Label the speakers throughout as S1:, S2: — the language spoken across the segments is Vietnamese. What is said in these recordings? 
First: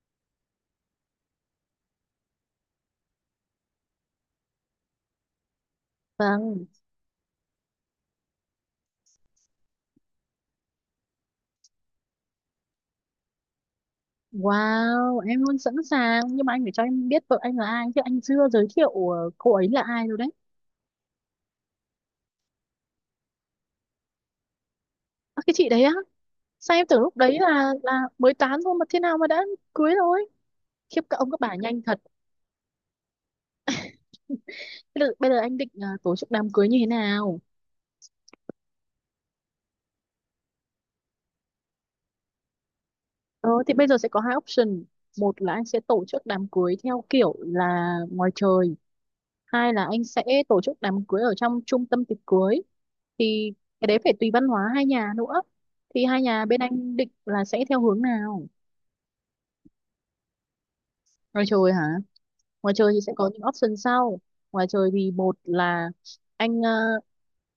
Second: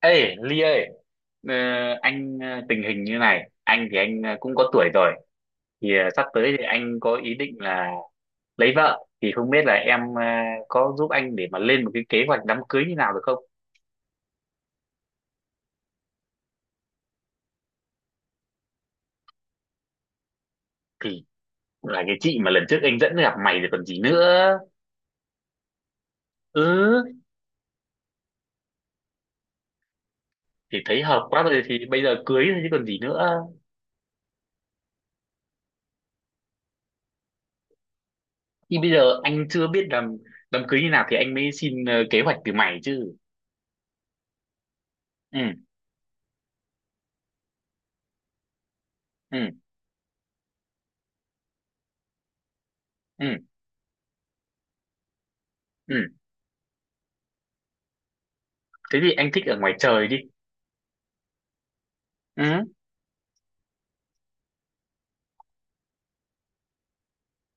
S1: Ê, Ly ơi, ờ, anh tình hình như này, anh thì anh cũng có tuổi rồi, thì sắp tới thì
S2: Vâng.
S1: anh có ý định là lấy vợ, thì không biết là em có giúp anh để mà lên một cái kế hoạch đám cưới như nào được không?
S2: Wow, em luôn sẵn sàng. Nhưng mà anh phải cho em biết vợ anh là ai. Chứ anh chưa giới thiệu cô ấy là ai rồi đấy.
S1: Thì là cái chị mà lần trước anh dẫn gặp mày rồi còn gì nữa.
S2: À, cái chị đấy á.
S1: Ừ,
S2: Sao em tưởng lúc đấy là mới tán thôi mà thế nào mà đã cưới rồi.
S1: thì
S2: Khiếp
S1: thấy
S2: các
S1: hợp
S2: ông các
S1: quá
S2: bà
S1: rồi thì
S2: nhanh thật.
S1: bây giờ cưới thôi chứ còn gì nữa.
S2: Bây giờ, anh định tổ chức đám cưới như thế nào?
S1: Thì bây giờ anh chưa biết làm đám cưới như nào thì anh mới xin kế hoạch từ mày chứ.
S2: Ờ, thì bây giờ sẽ có hai option.
S1: Ừ,
S2: Một là anh sẽ tổ chức đám cưới theo kiểu là ngoài trời.
S1: ừ,
S2: Hai là anh sẽ tổ chức đám cưới ở trong trung tâm tiệc cưới,
S1: ừ,
S2: thì cái đấy phải tùy văn hóa hai nhà nữa.
S1: ừ,
S2: Thì hai nhà bên anh định là sẽ theo hướng nào?
S1: thế thì anh thích ở ngoài trời đi.
S2: Ngoài trời hả?
S1: Ừ,
S2: Ngoài trời thì sẽ có những option sau. Ngoài trời thì một là anh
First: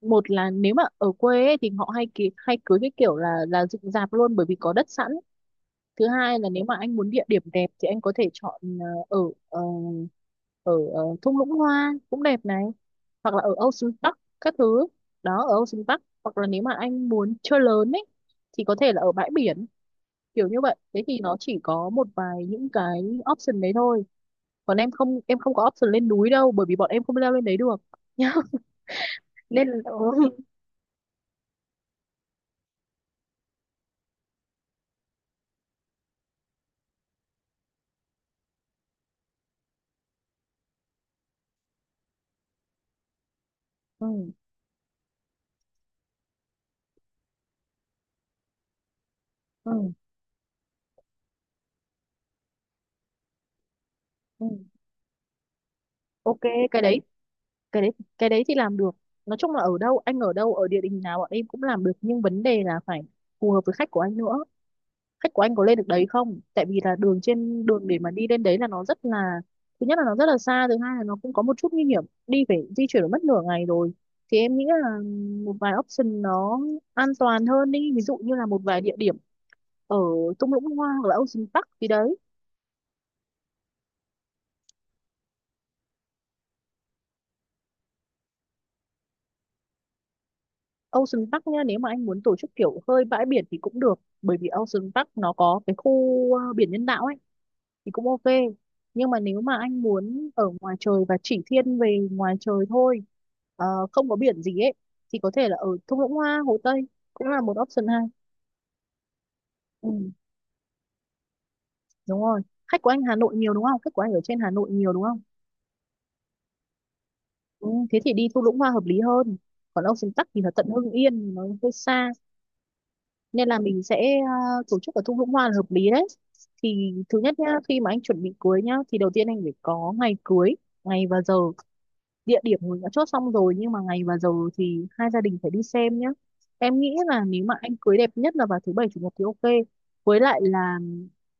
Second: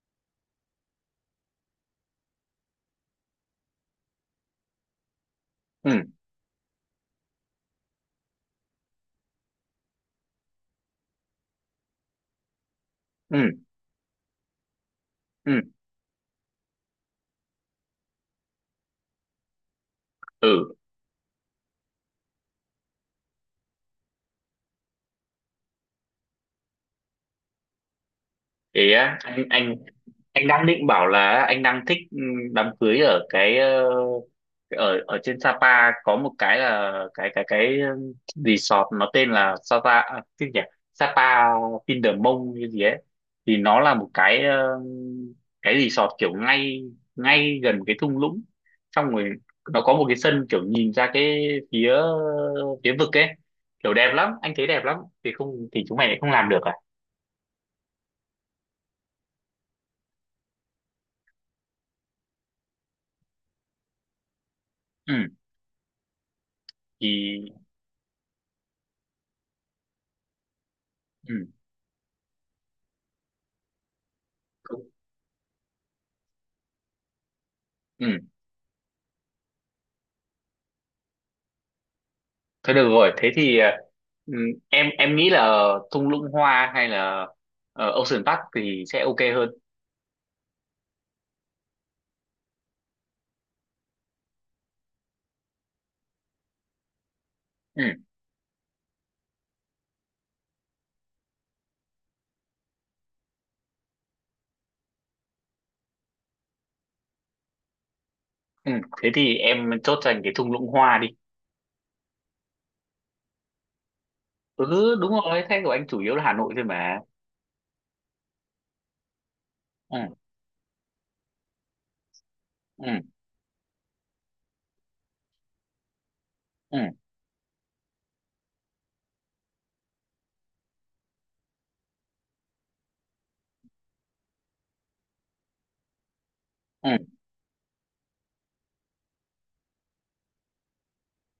S2: một là nếu mà ở quê ấy, thì họ hay cưới cái kiểu là dựng rạp luôn, bởi vì có đất sẵn.
S1: ừ.
S2: Thứ hai là nếu mà anh muốn địa điểm đẹp thì anh có thể chọn ờ, ở ờ, ở thung lũng hoa cũng đẹp này, hoặc là ở
S1: Ừ.
S2: Ocean Park các thứ, đó
S1: Ừ,
S2: ở Ocean Park, hoặc là nếu mà anh muốn chơi lớn ấy thì có thể là ở bãi biển, kiểu như
S1: ừ,
S2: vậy. Thế thì nó chỉ có một vài những cái option đấy thôi. Còn em không, em không có option lên núi đâu, bởi vì bọn em không leo lên đấy được nhá.
S1: thế á? anh anh
S2: Ừ.
S1: anh đang định bảo là anh đang thích đám cưới ở cái ở ở trên Sapa có một cái là cái resort nó tên là Sapa à, cái gì nhỉ, Sapa Vindermong như gì ấy, thì nó là một
S2: Ừ.
S1: cái cái resort kiểu ngay ngay gần cái thung lũng, xong rồi nó có
S2: Ừ.
S1: một cái sân kiểu nhìn ra cái phía phía vực ấy, kiểu đẹp lắm,
S2: Ừ.
S1: anh thấy đẹp lắm. Thì không thì chúng mày lại không
S2: Ok,
S1: làm được à?
S2: cái đấy, cái đấy cái đấy thì làm được. Nói chung là ở đâu, anh ở địa đình nào bọn em cũng làm được, nhưng vấn đề là phải phù hợp với khách của anh nữa.
S1: Ừ,
S2: Khách của anh có lên được đấy không, tại vì là đường
S1: thì
S2: trên đường để mà đi lên đấy là nó rất là, thứ nhất là nó rất là xa, thứ hai là nó cũng có
S1: ừ
S2: một chút nguy hiểm đi, phải di chuyển mất nửa ngày rồi. Thì em nghĩ
S1: cũng-
S2: là một vài option nó an toàn hơn đi, ví dụ
S1: ừ,
S2: như là một vài địa điểm ở thung lũng hoa hoặc là Ocean Park gì đấy.
S1: thôi được rồi, thế thì ừ, em nghĩ là thung lũng hoa hay là Ocean Park thì sẽ ok hơn.
S2: Ocean Park nha, nếu mà anh muốn tổ chức kiểu hơi bãi biển thì cũng được, bởi vì Ocean Park nó có cái khu biển nhân tạo ấy,
S1: Ừ,
S2: thì cũng ok. Nhưng mà nếu mà anh muốn ở ngoài trời và chỉ thiên về ngoài trời thôi, ờ, không có biển gì ấy, thì có thể là ở thung lũng hoa Hồ Tây cũng là một option hay.
S1: ừ, thế thì em chốt
S2: Ừ,
S1: dành cái thung lũng hoa đi.
S2: đúng rồi, khách của anh Hà Nội nhiều đúng không, khách của anh ở trên Hà Nội nhiều
S1: Ừ,
S2: đúng
S1: đúng
S2: không.
S1: rồi, thế của anh chủ yếu là Hà Nội thôi mà.
S2: Ừ, thế thì đi thung lũng hoa hợp lý hơn, còn
S1: Ừ.
S2: Ocean Park thì là tận Hưng Yên nó hơi xa.
S1: Ừ.
S2: Nên là mình sẽ à, tổ chức ở thung lũng hoa là hợp lý đấy.
S1: Ừ.
S2: Thì thứ nhất nhá, khi mà anh chuẩn bị cưới nhá, thì đầu tiên anh phải có ngày cưới, ngày và giờ. Địa điểm mình đã chốt xong rồi, nhưng mà ngày và giờ thì hai gia đình phải đi xem nhá. Em
S1: Ừ.
S2: nghĩ là nếu mà anh cưới đẹp nhất là vào thứ bảy chủ nhật thì ok. Với lại là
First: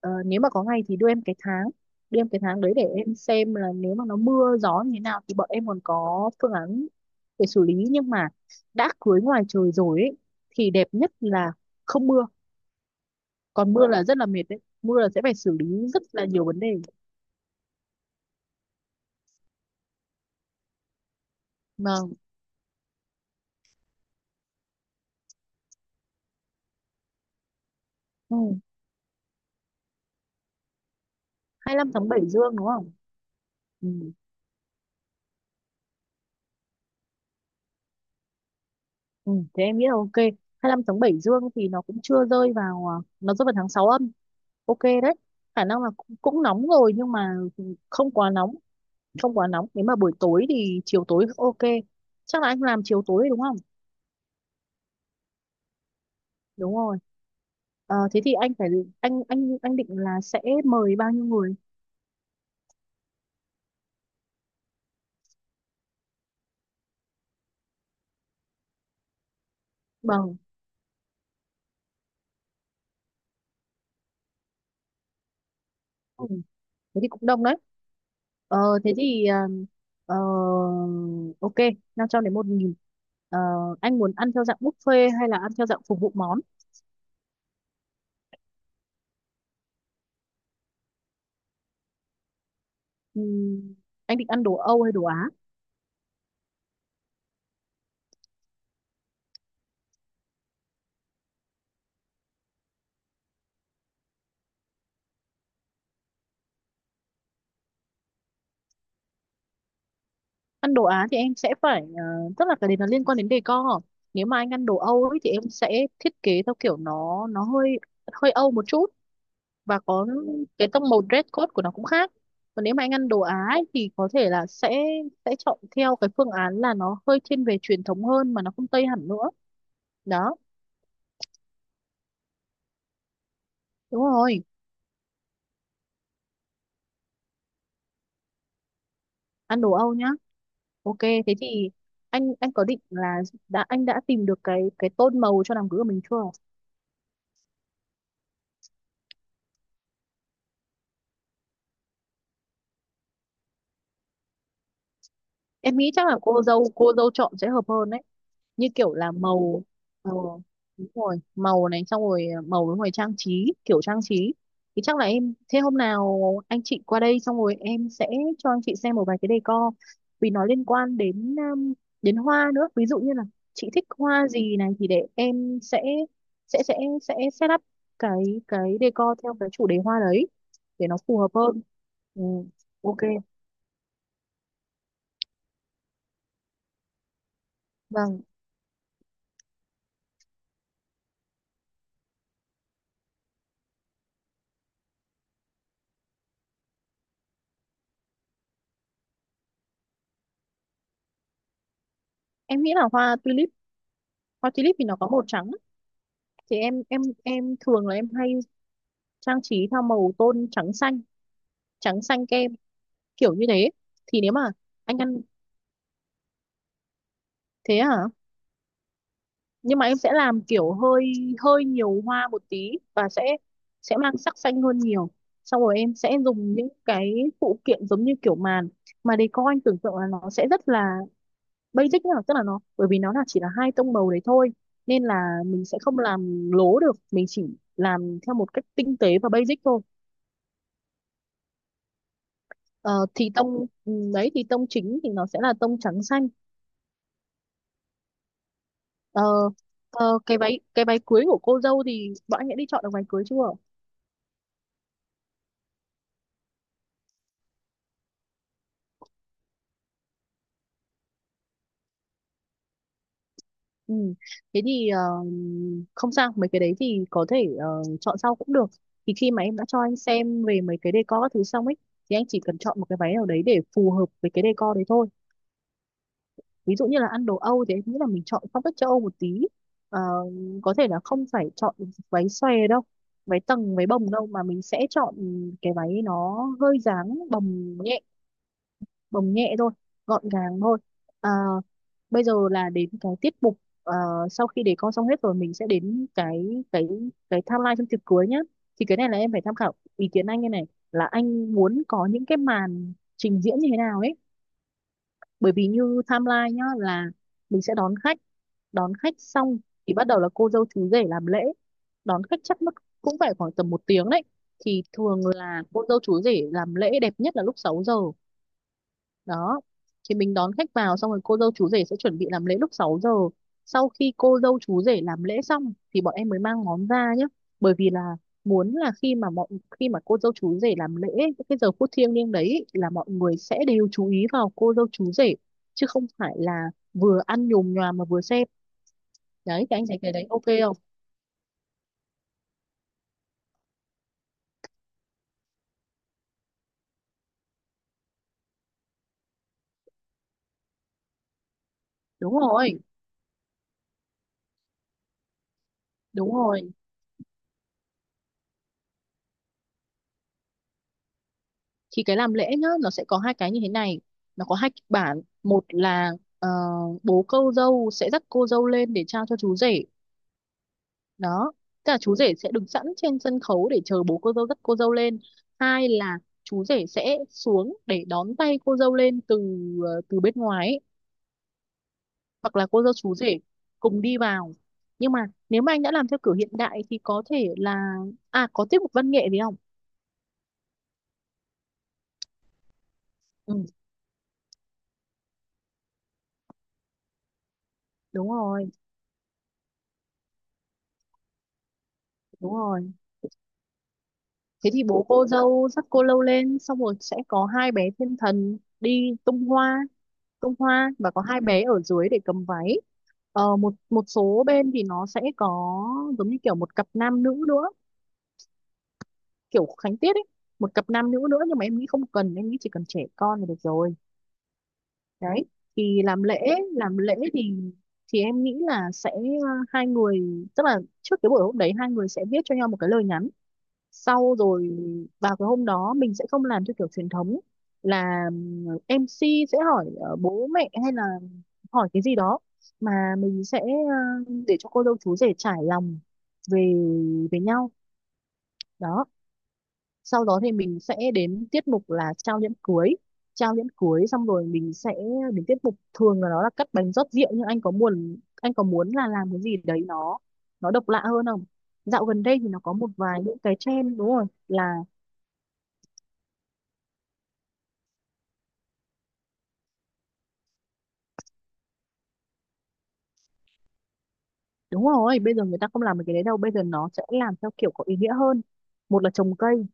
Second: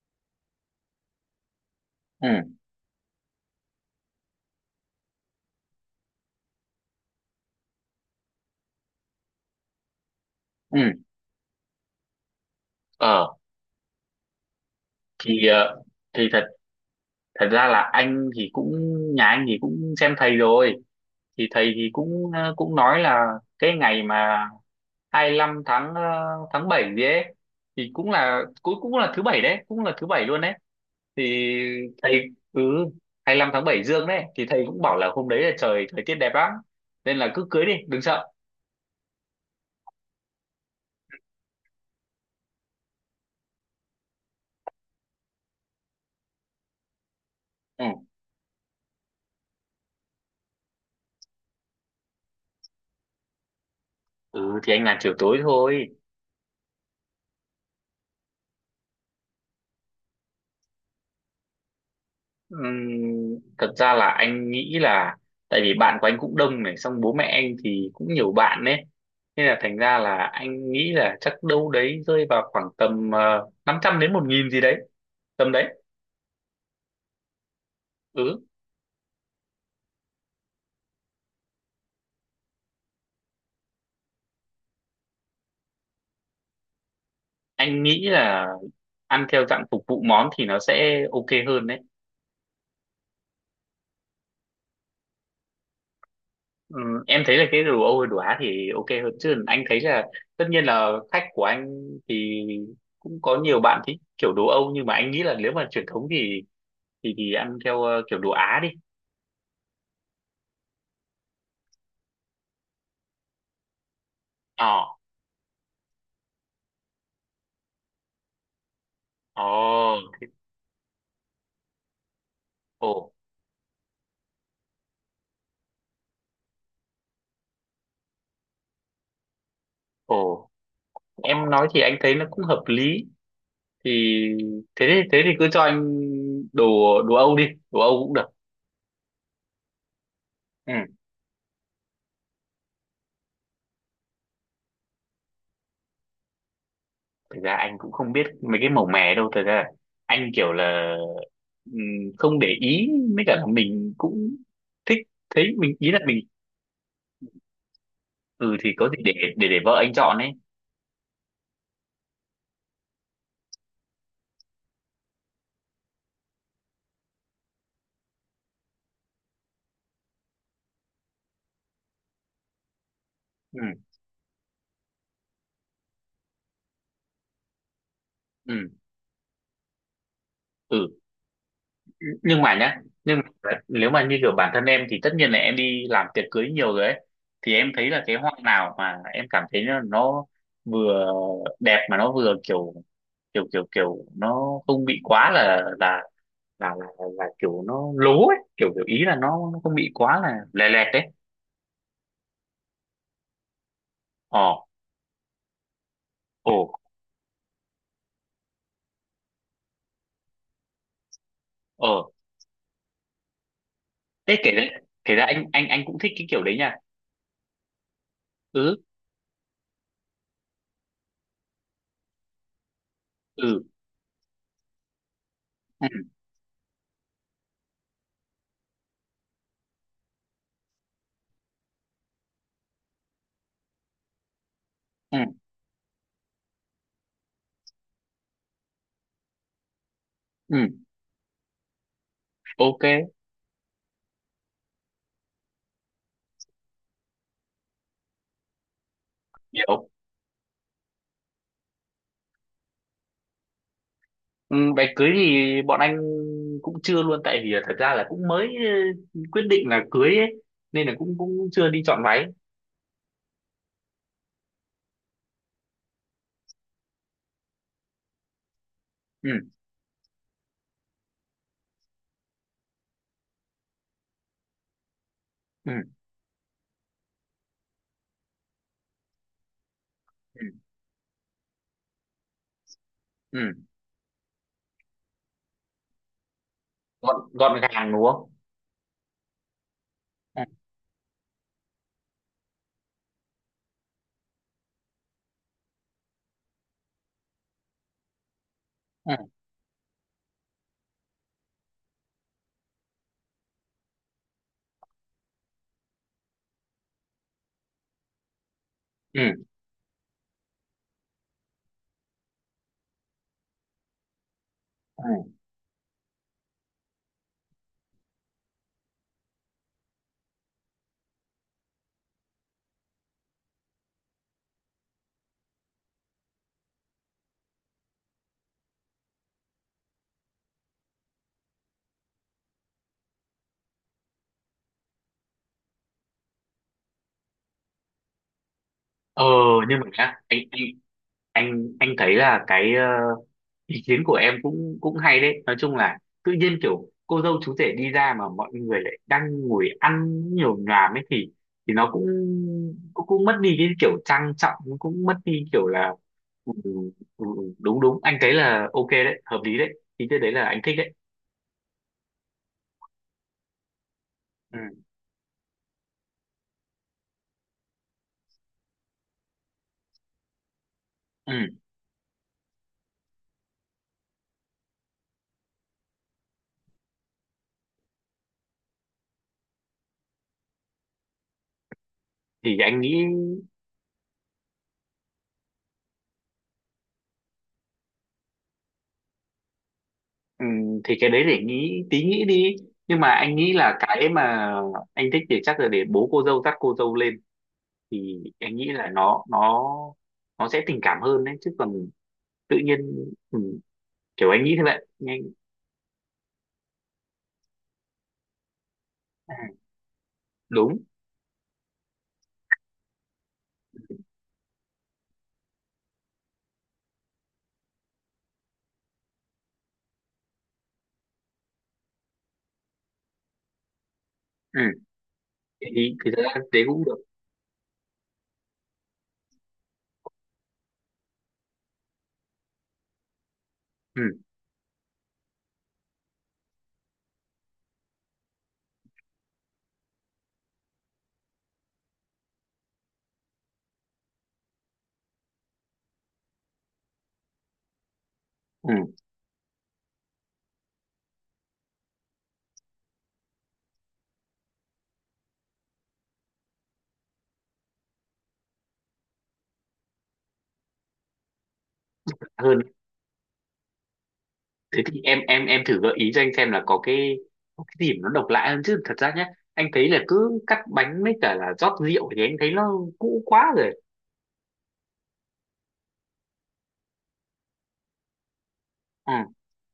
S2: nếu mà có ngày thì đưa em cái tháng, đưa em cái
S1: Ừ.
S2: tháng đấy để em xem là nếu mà nó mưa gió như thế nào thì bọn em còn có phương án để xử lý. Nhưng mà đã cưới ngoài trời rồi ấy, thì
S1: Ừ.
S2: đẹp nhất là không mưa.
S1: ờ
S2: Còn mưa là rất là mệt đấy, mưa là sẽ phải
S1: thì
S2: xử
S1: ờ,
S2: lý rất là
S1: thì thật
S2: nhiều vấn đề
S1: thật ra là anh thì cũng, nhà anh thì cũng xem thầy rồi, thì thầy thì
S2: mà.
S1: cũng nói là cái ngày mà 25 tháng 7 gì ấy, thì cũng
S2: Ừ.
S1: là cũng cũng là thứ bảy đấy, cũng là thứ bảy luôn đấy. Thì
S2: 25 tháng 7
S1: thầy
S2: Dương
S1: Ừ,
S2: đúng không?
S1: 25 tháng 7
S2: Ừ.
S1: dương đấy thì thầy cũng bảo là hôm đấy là trời thời tiết đẹp lắm, nên là cứ cưới đi đừng sợ.
S2: Ừ, thế em nghĩ là ok. 25 tháng 7 Dương thì nó cũng chưa rơi vào, nó rơi vào tháng 6 âm, ok đấy. Khả năng là cũng nóng rồi nhưng mà
S1: Ừ,
S2: không quá nóng, không quá nóng, nếu mà buổi tối thì chiều tối ok. Chắc là anh làm chiều tối đúng không.
S1: ừ, thì anh làm chiều tối thôi.
S2: Đúng rồi. Ờ, thế thì anh phải, anh định là sẽ mời bao nhiêu người?
S1: Thật ra là anh nghĩ là, tại vì bạn của anh cũng đông này, xong bố mẹ anh thì cũng nhiều bạn đấy, nên là thành ra là
S2: Vâng.
S1: anh nghĩ là chắc đâu đấy rơi vào khoảng tầm 500 đến 1.000 gì đấy, tầm đấy.
S2: Thế thì cũng đông đấy.
S1: Ừ,
S2: Ờ, thế thì ờ, ờ, Ok, 500 đến 1.000. ờ, anh muốn ăn theo dạng buffet hay là ăn theo dạng phục vụ món?
S1: anh nghĩ là ăn theo dạng phục vụ món thì nó sẽ ok hơn đấy.
S2: Ừm, anh định ăn đồ Âu hay đồ Á?
S1: Ừ, em thấy là cái đồ Âu hay đồ Á thì ok hơn chứ, anh thấy là tất nhiên là khách của anh thì cũng có nhiều bạn thích kiểu đồ Âu, nhưng mà anh nghĩ là nếu mà truyền thống thì ăn theo kiểu đồ Á đi.
S2: Ăn đồ Á thì em sẽ phải, tức là cái đấy nó liên quan đến decor. Nếu mà anh ăn
S1: ờ
S2: đồ Âu ấy, thì em sẽ thiết kế theo kiểu nó hơi, hơi Âu một chút, và có
S1: Ồ.
S2: cái tông màu dress code của nó cũng khác. Còn nếu mà
S1: Ồ.
S2: anh ăn đồ Á ấy, thì có thể là sẽ chọn theo cái phương án là nó hơi thiên về truyền thống hơn mà nó không Tây hẳn nữa. Đó.
S1: Ồ. Em nói thì anh thấy nó cũng hợp lý. Thì
S2: Đúng rồi,
S1: thế thì cứ cho anh đồ đồ Âu đi, đồ Âu cũng được.
S2: ăn đồ Âu nhá.
S1: Ừ,
S2: Ok, thế thì anh có định là, đã anh đã tìm được cái tông màu cho đám cưới của mình chưa?
S1: thực ra anh cũng không biết mấy cái màu mè đâu, thực ra anh kiểu là ừm, không để ý, mới cả là mình cũng thích, thấy mình
S2: Em nghĩ
S1: ý là
S2: chắc là
S1: mình.
S2: cô dâu chọn sẽ hợp hơn đấy,
S1: Ừ,
S2: như
S1: thì có
S2: kiểu
S1: gì để
S2: là
S1: để để
S2: màu.
S1: vợ anh chọn ấy.
S2: Màu, đúng rồi, màu này xong rồi màu với rồi trang trí, kiểu trang trí. Thì chắc là em, thế hôm nào anh chị qua đây xong rồi em sẽ cho anh chị xem một vài cái decor, vì nó liên quan đến đến hoa nữa. Ví dụ như là chị
S1: Ừ.
S2: thích hoa gì này, thì để em sẽ sẽ sẽ set up cái
S1: Ừ.
S2: decor theo cái chủ đề hoa đấy
S1: Ừ.
S2: để nó phù hợp hơn. Ừ.
S1: nhưng mà nhá nhưng
S2: Ok.
S1: mà nếu mà như kiểu bản thân em thì tất nhiên là em đi làm tiệc cưới nhiều rồi ấy, thì em thấy là cái
S2: Vâng,
S1: hoa nào mà em cảm thấy nó vừa đẹp mà nó vừa kiểu kiểu kiểu kiểu nó không bị quá là kiểu nó lố ấy, kiểu kiểu ý là nó không bị quá là lè lẹt đấy.
S2: em nghĩ là hoa tulip. Hoa
S1: ờ
S2: tulip thì nó có màu trắng,
S1: Ồ.
S2: thì em thường là em hay trang trí theo màu tôn trắng xanh, trắng
S1: ờ
S2: xanh kem, kiểu như thế. Thì nếu
S1: Thế kể
S2: mà
S1: ra
S2: anh
S1: kể
S2: ăn,
S1: ra anh cũng thích cái kiểu đấy nha.
S2: thế hả.
S1: Ừ.
S2: Nhưng mà em sẽ làm kiểu hơi, hơi nhiều hoa một tí, và sẽ
S1: Ừ.
S2: sẽ mang sắc xanh hơn nhiều. Xong rồi
S1: Ừ.
S2: em sẽ dùng những cái phụ kiện giống như kiểu màn, mà decor anh tưởng tượng là nó sẽ rất là basic nhá, tức là nó, bởi vì nó là chỉ là hai tông màu đấy thôi, nên là
S1: Ừ,
S2: mình sẽ không làm lố được, mình chỉ làm theo một cách tinh tế và basic thôi.
S1: ừ.
S2: Ờ,
S1: Ok,
S2: thì đấy thì tông chính thì nó sẽ là tông trắng xanh. Ờ,
S1: hiểu.
S2: cái váy, cái váy cưới của cô dâu thì bọn anh đã đi chọn được váy cưới chưa?
S1: Ừ, đám cưới thì bọn anh cũng chưa luôn, tại vì là thật ra là cũng mới quyết định là cưới ấy, nên là cũng cũng chưa đi chọn váy.
S2: Ừ. Thế thì không sao, mấy cái đấy thì có thể chọn sau cũng được. Thì
S1: Ừ.
S2: khi mà em đã cho anh xem về mấy cái decor các thứ xong ấy, thì anh chỉ cần chọn một cái váy nào đấy để phù hợp với cái decor đấy thôi.
S1: Ừ.
S2: Ví dụ như là ăn đồ Âu thì em nghĩ là mình chọn phong cách châu Âu một tí. Ờ,
S1: Ừ.
S2: có thể là không phải chọn váy xòe đâu,
S1: Ừ.
S2: váy tầng, váy bồng đâu, mà mình sẽ chọn cái váy nó hơi
S1: gọn
S2: dáng
S1: gọn
S2: bồng
S1: gàng
S2: nhẹ,
S1: đúng không?
S2: bồng nhẹ thôi, gọn
S1: Ừ.
S2: gàng thôi. À, bây giờ là đến cái tiết mục, ờ, sau khi để con xong hết rồi mình sẽ đến cái timeline trong tiệc cưới nhá. Thì cái này
S1: Ừ.
S2: là em phải tham khảo ý kiến anh, như này là anh muốn có những cái màn trình diễn như thế nào ấy. Bởi vì như timeline nhá, là mình sẽ đón khách, đón khách
S1: Ừ.
S2: xong thì bắt đầu là cô dâu chú rể làm lễ. Đón khách chắc mất cũng phải khoảng tầm một tiếng đấy. Thì thường
S1: Ừ.
S2: là cô dâu chú rể làm lễ đẹp nhất là lúc 6 giờ. Đó, thì mình đón khách vào, xong rồi cô dâu chú rể sẽ chuẩn bị làm lễ lúc 6 giờ. Sau khi cô dâu chú rể làm lễ xong thì bọn em mới mang món ra nhé, bởi vì là muốn là khi mà mọi, khi mà cô dâu chú rể làm lễ ấy, cái giờ phút thiêng liêng đấy ấy, là mọi người sẽ đều chú ý vào cô dâu chú rể chứ không phải là vừa ăn nhồm nhoàm mà vừa xem.
S1: ờ
S2: Đấy, thì
S1: nhưng
S2: anh
S1: mà
S2: thấy cái
S1: nhá,
S2: đấy
S1: anh
S2: ok
S1: anh
S2: không?
S1: anh anh thấy là cái ý kiến của em cũng cũng hay đấy, nói chung là tự nhiên kiểu cô dâu chú rể đi ra mà mọi người lại đang ngồi ăn nhiều nhòm ấy, thì nó cũng
S2: Đúng rồi.
S1: cũng, cũng mất đi cái kiểu trang trọng, nó cũng mất đi kiểu là,
S2: Đúng
S1: ừ, ừ,
S2: rồi.
S1: ừ, ừ, đúng đúng, anh thấy là ok đấy, hợp lý đấy, ý cái đấy là anh thích đấy.
S2: Thì cái làm lễ nhá, nó sẽ có hai cái như thế này, nó có
S1: Ừ.
S2: hai kịch bản. Một là ờ, bố cô dâu sẽ dắt cô dâu lên để trao cho chú rể. Đó,
S1: Ừ.
S2: tức là chú rể sẽ đứng sẵn trên sân khấu để chờ bố cô dâu dắt cô dâu lên. Hai là chú rể sẽ xuống để đón tay cô dâu lên từ, từ bên ngoài ấy,
S1: Thì
S2: hoặc là
S1: anh
S2: cô dâu
S1: nghĩ
S2: chú rể cùng đi vào. Nhưng mà nếu mà anh đã làm theo kiểu hiện đại thì có thể là, à có tiết mục văn nghệ gì không?
S1: ừ, thì cái đấy để nghĩ tí, nghĩ đi, nhưng mà anh nghĩ
S2: Ừ.
S1: là cái mà anh thích thì chắc là để bố cô dâu dắt cô dâu lên, thì
S2: Đúng
S1: em nghĩ
S2: rồi.
S1: là nó sẽ tình cảm hơn đấy, chứ còn
S2: Đúng
S1: tự nhiên
S2: rồi.
S1: ừ, kiểu anh nghĩ thế,
S2: Thế thì
S1: vậy
S2: bố
S1: nhanh.
S2: cô dâu dắt cô lâu lên, xong rồi sẽ có hai bé thiên thần đi
S1: À,
S2: tung hoa, tung
S1: đúng.
S2: hoa, và có hai bé ở dưới để cầm váy. Một một số bên thì nó sẽ có giống như kiểu một cặp nam nữ nữa, kiểu khánh tiết ấy, một cặp nam nữ nữa, nhưng mà em nghĩ không cần, em nghĩ chỉ cần trẻ con là được rồi.
S1: Ừ.
S2: Đấy.
S1: thì
S2: Thì
S1: thật
S2: làm
S1: ra
S2: lễ,
S1: thế cũng được.
S2: làm lễ thì, em nghĩ là sẽ hai người, tức là trước cái buổi hôm đấy hai người sẽ viết cho nhau một cái lời nhắn.
S1: Ừ.
S2: Sau rồi vào cái hôm đó mình sẽ không làm theo kiểu truyền thống là MC sẽ hỏi bố mẹ hay là hỏi cái gì đó, mà mình sẽ để cho cô dâu chú rể trải lòng về, về nhau.
S1: Ừ.
S2: Đó. Sau đó thì mình sẽ đến tiết mục là trao nhẫn cưới. Trao nhẫn cưới xong rồi mình sẽ đến tiết mục, thường là nó là cắt bánh rót rượu, nhưng anh có muốn, anh có muốn là làm cái gì đấy nó độc lạ hơn không? Dạo gần đây thì nó
S1: Hơn.
S2: có một vài những cái trend đúng rồi là,
S1: Thế thì em thử gợi ý cho anh xem là có cái điểm nó độc lạ hơn chứ, thật ra nhé, anh thấy là cứ cắt bánh với cả là rót rượu thì anh thấy nó cũ quá rồi.
S2: đúng rồi, bây giờ người ta không làm được cái đấy đâu, bây giờ nó sẽ làm theo kiểu có ý nghĩa hơn. Một là
S1: Ừ.
S2: trồng cây,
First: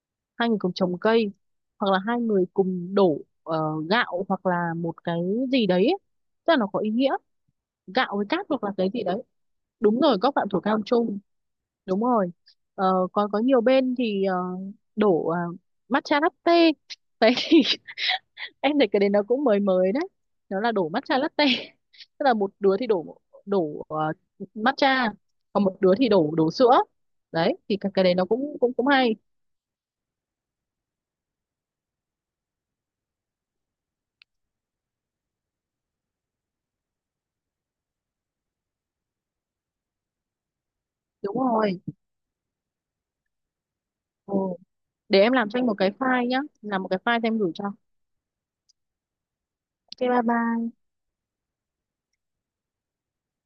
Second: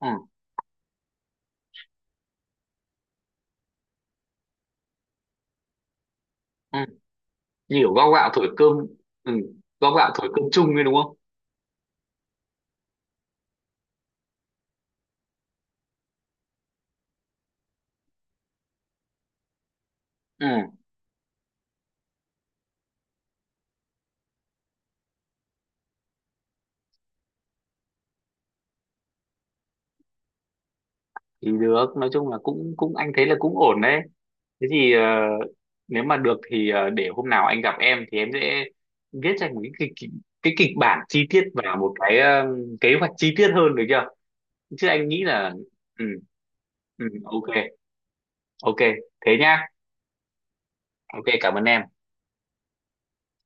S1: Ừ.
S2: hai người cùng trồng cây, hoặc là hai người cùng đổ gạo hoặc là một cái gì đấy. Tức là nó
S1: Ừ.
S2: có ý nghĩa,
S1: Như kiểu gao
S2: gạo với
S1: gạo
S2: cát
S1: thổi
S2: hoặc là
S1: cơm.
S2: cái gì đấy.
S1: Ừ, gao
S2: Đúng
S1: gạo
S2: rồi,
S1: thổi
S2: góp
S1: cơm
S2: gạo thổ
S1: chung
S2: cao
S1: ấy đúng không?
S2: chung, đúng rồi. Ờ, còn có nhiều bên thì đổ matcha latte. Đấy, em thấy cái đấy nó cũng mới mới đấy,
S1: Ừ,
S2: nó là đổ matcha latte. Tức là một đứa thì đổ, đổ ờ, matcha, còn một đứa thì đổ, sữa. Đấy thì cái đấy nó cũng cũng cũng hay.
S1: thì được, nói chung là cũng cũng anh thấy là cũng ổn đấy. Thế thì nếu mà được thì để hôm nào anh gặp em thì em sẽ viết ra một cái kịch bản chi
S2: Đúng
S1: tiết và
S2: rồi.
S1: một cái kế hoạch chi tiết hơn được chưa?
S2: Ừ,
S1: Chứ anh
S2: để
S1: nghĩ
S2: em làm
S1: là.
S2: cho anh một cái
S1: Ừ,
S2: file nhá, làm một cái
S1: ừ,
S2: file cho em gửi
S1: ok,
S2: cho.
S1: ok, thế nhá,
S2: Ok bye bye.
S1: ok, cảm ơn em.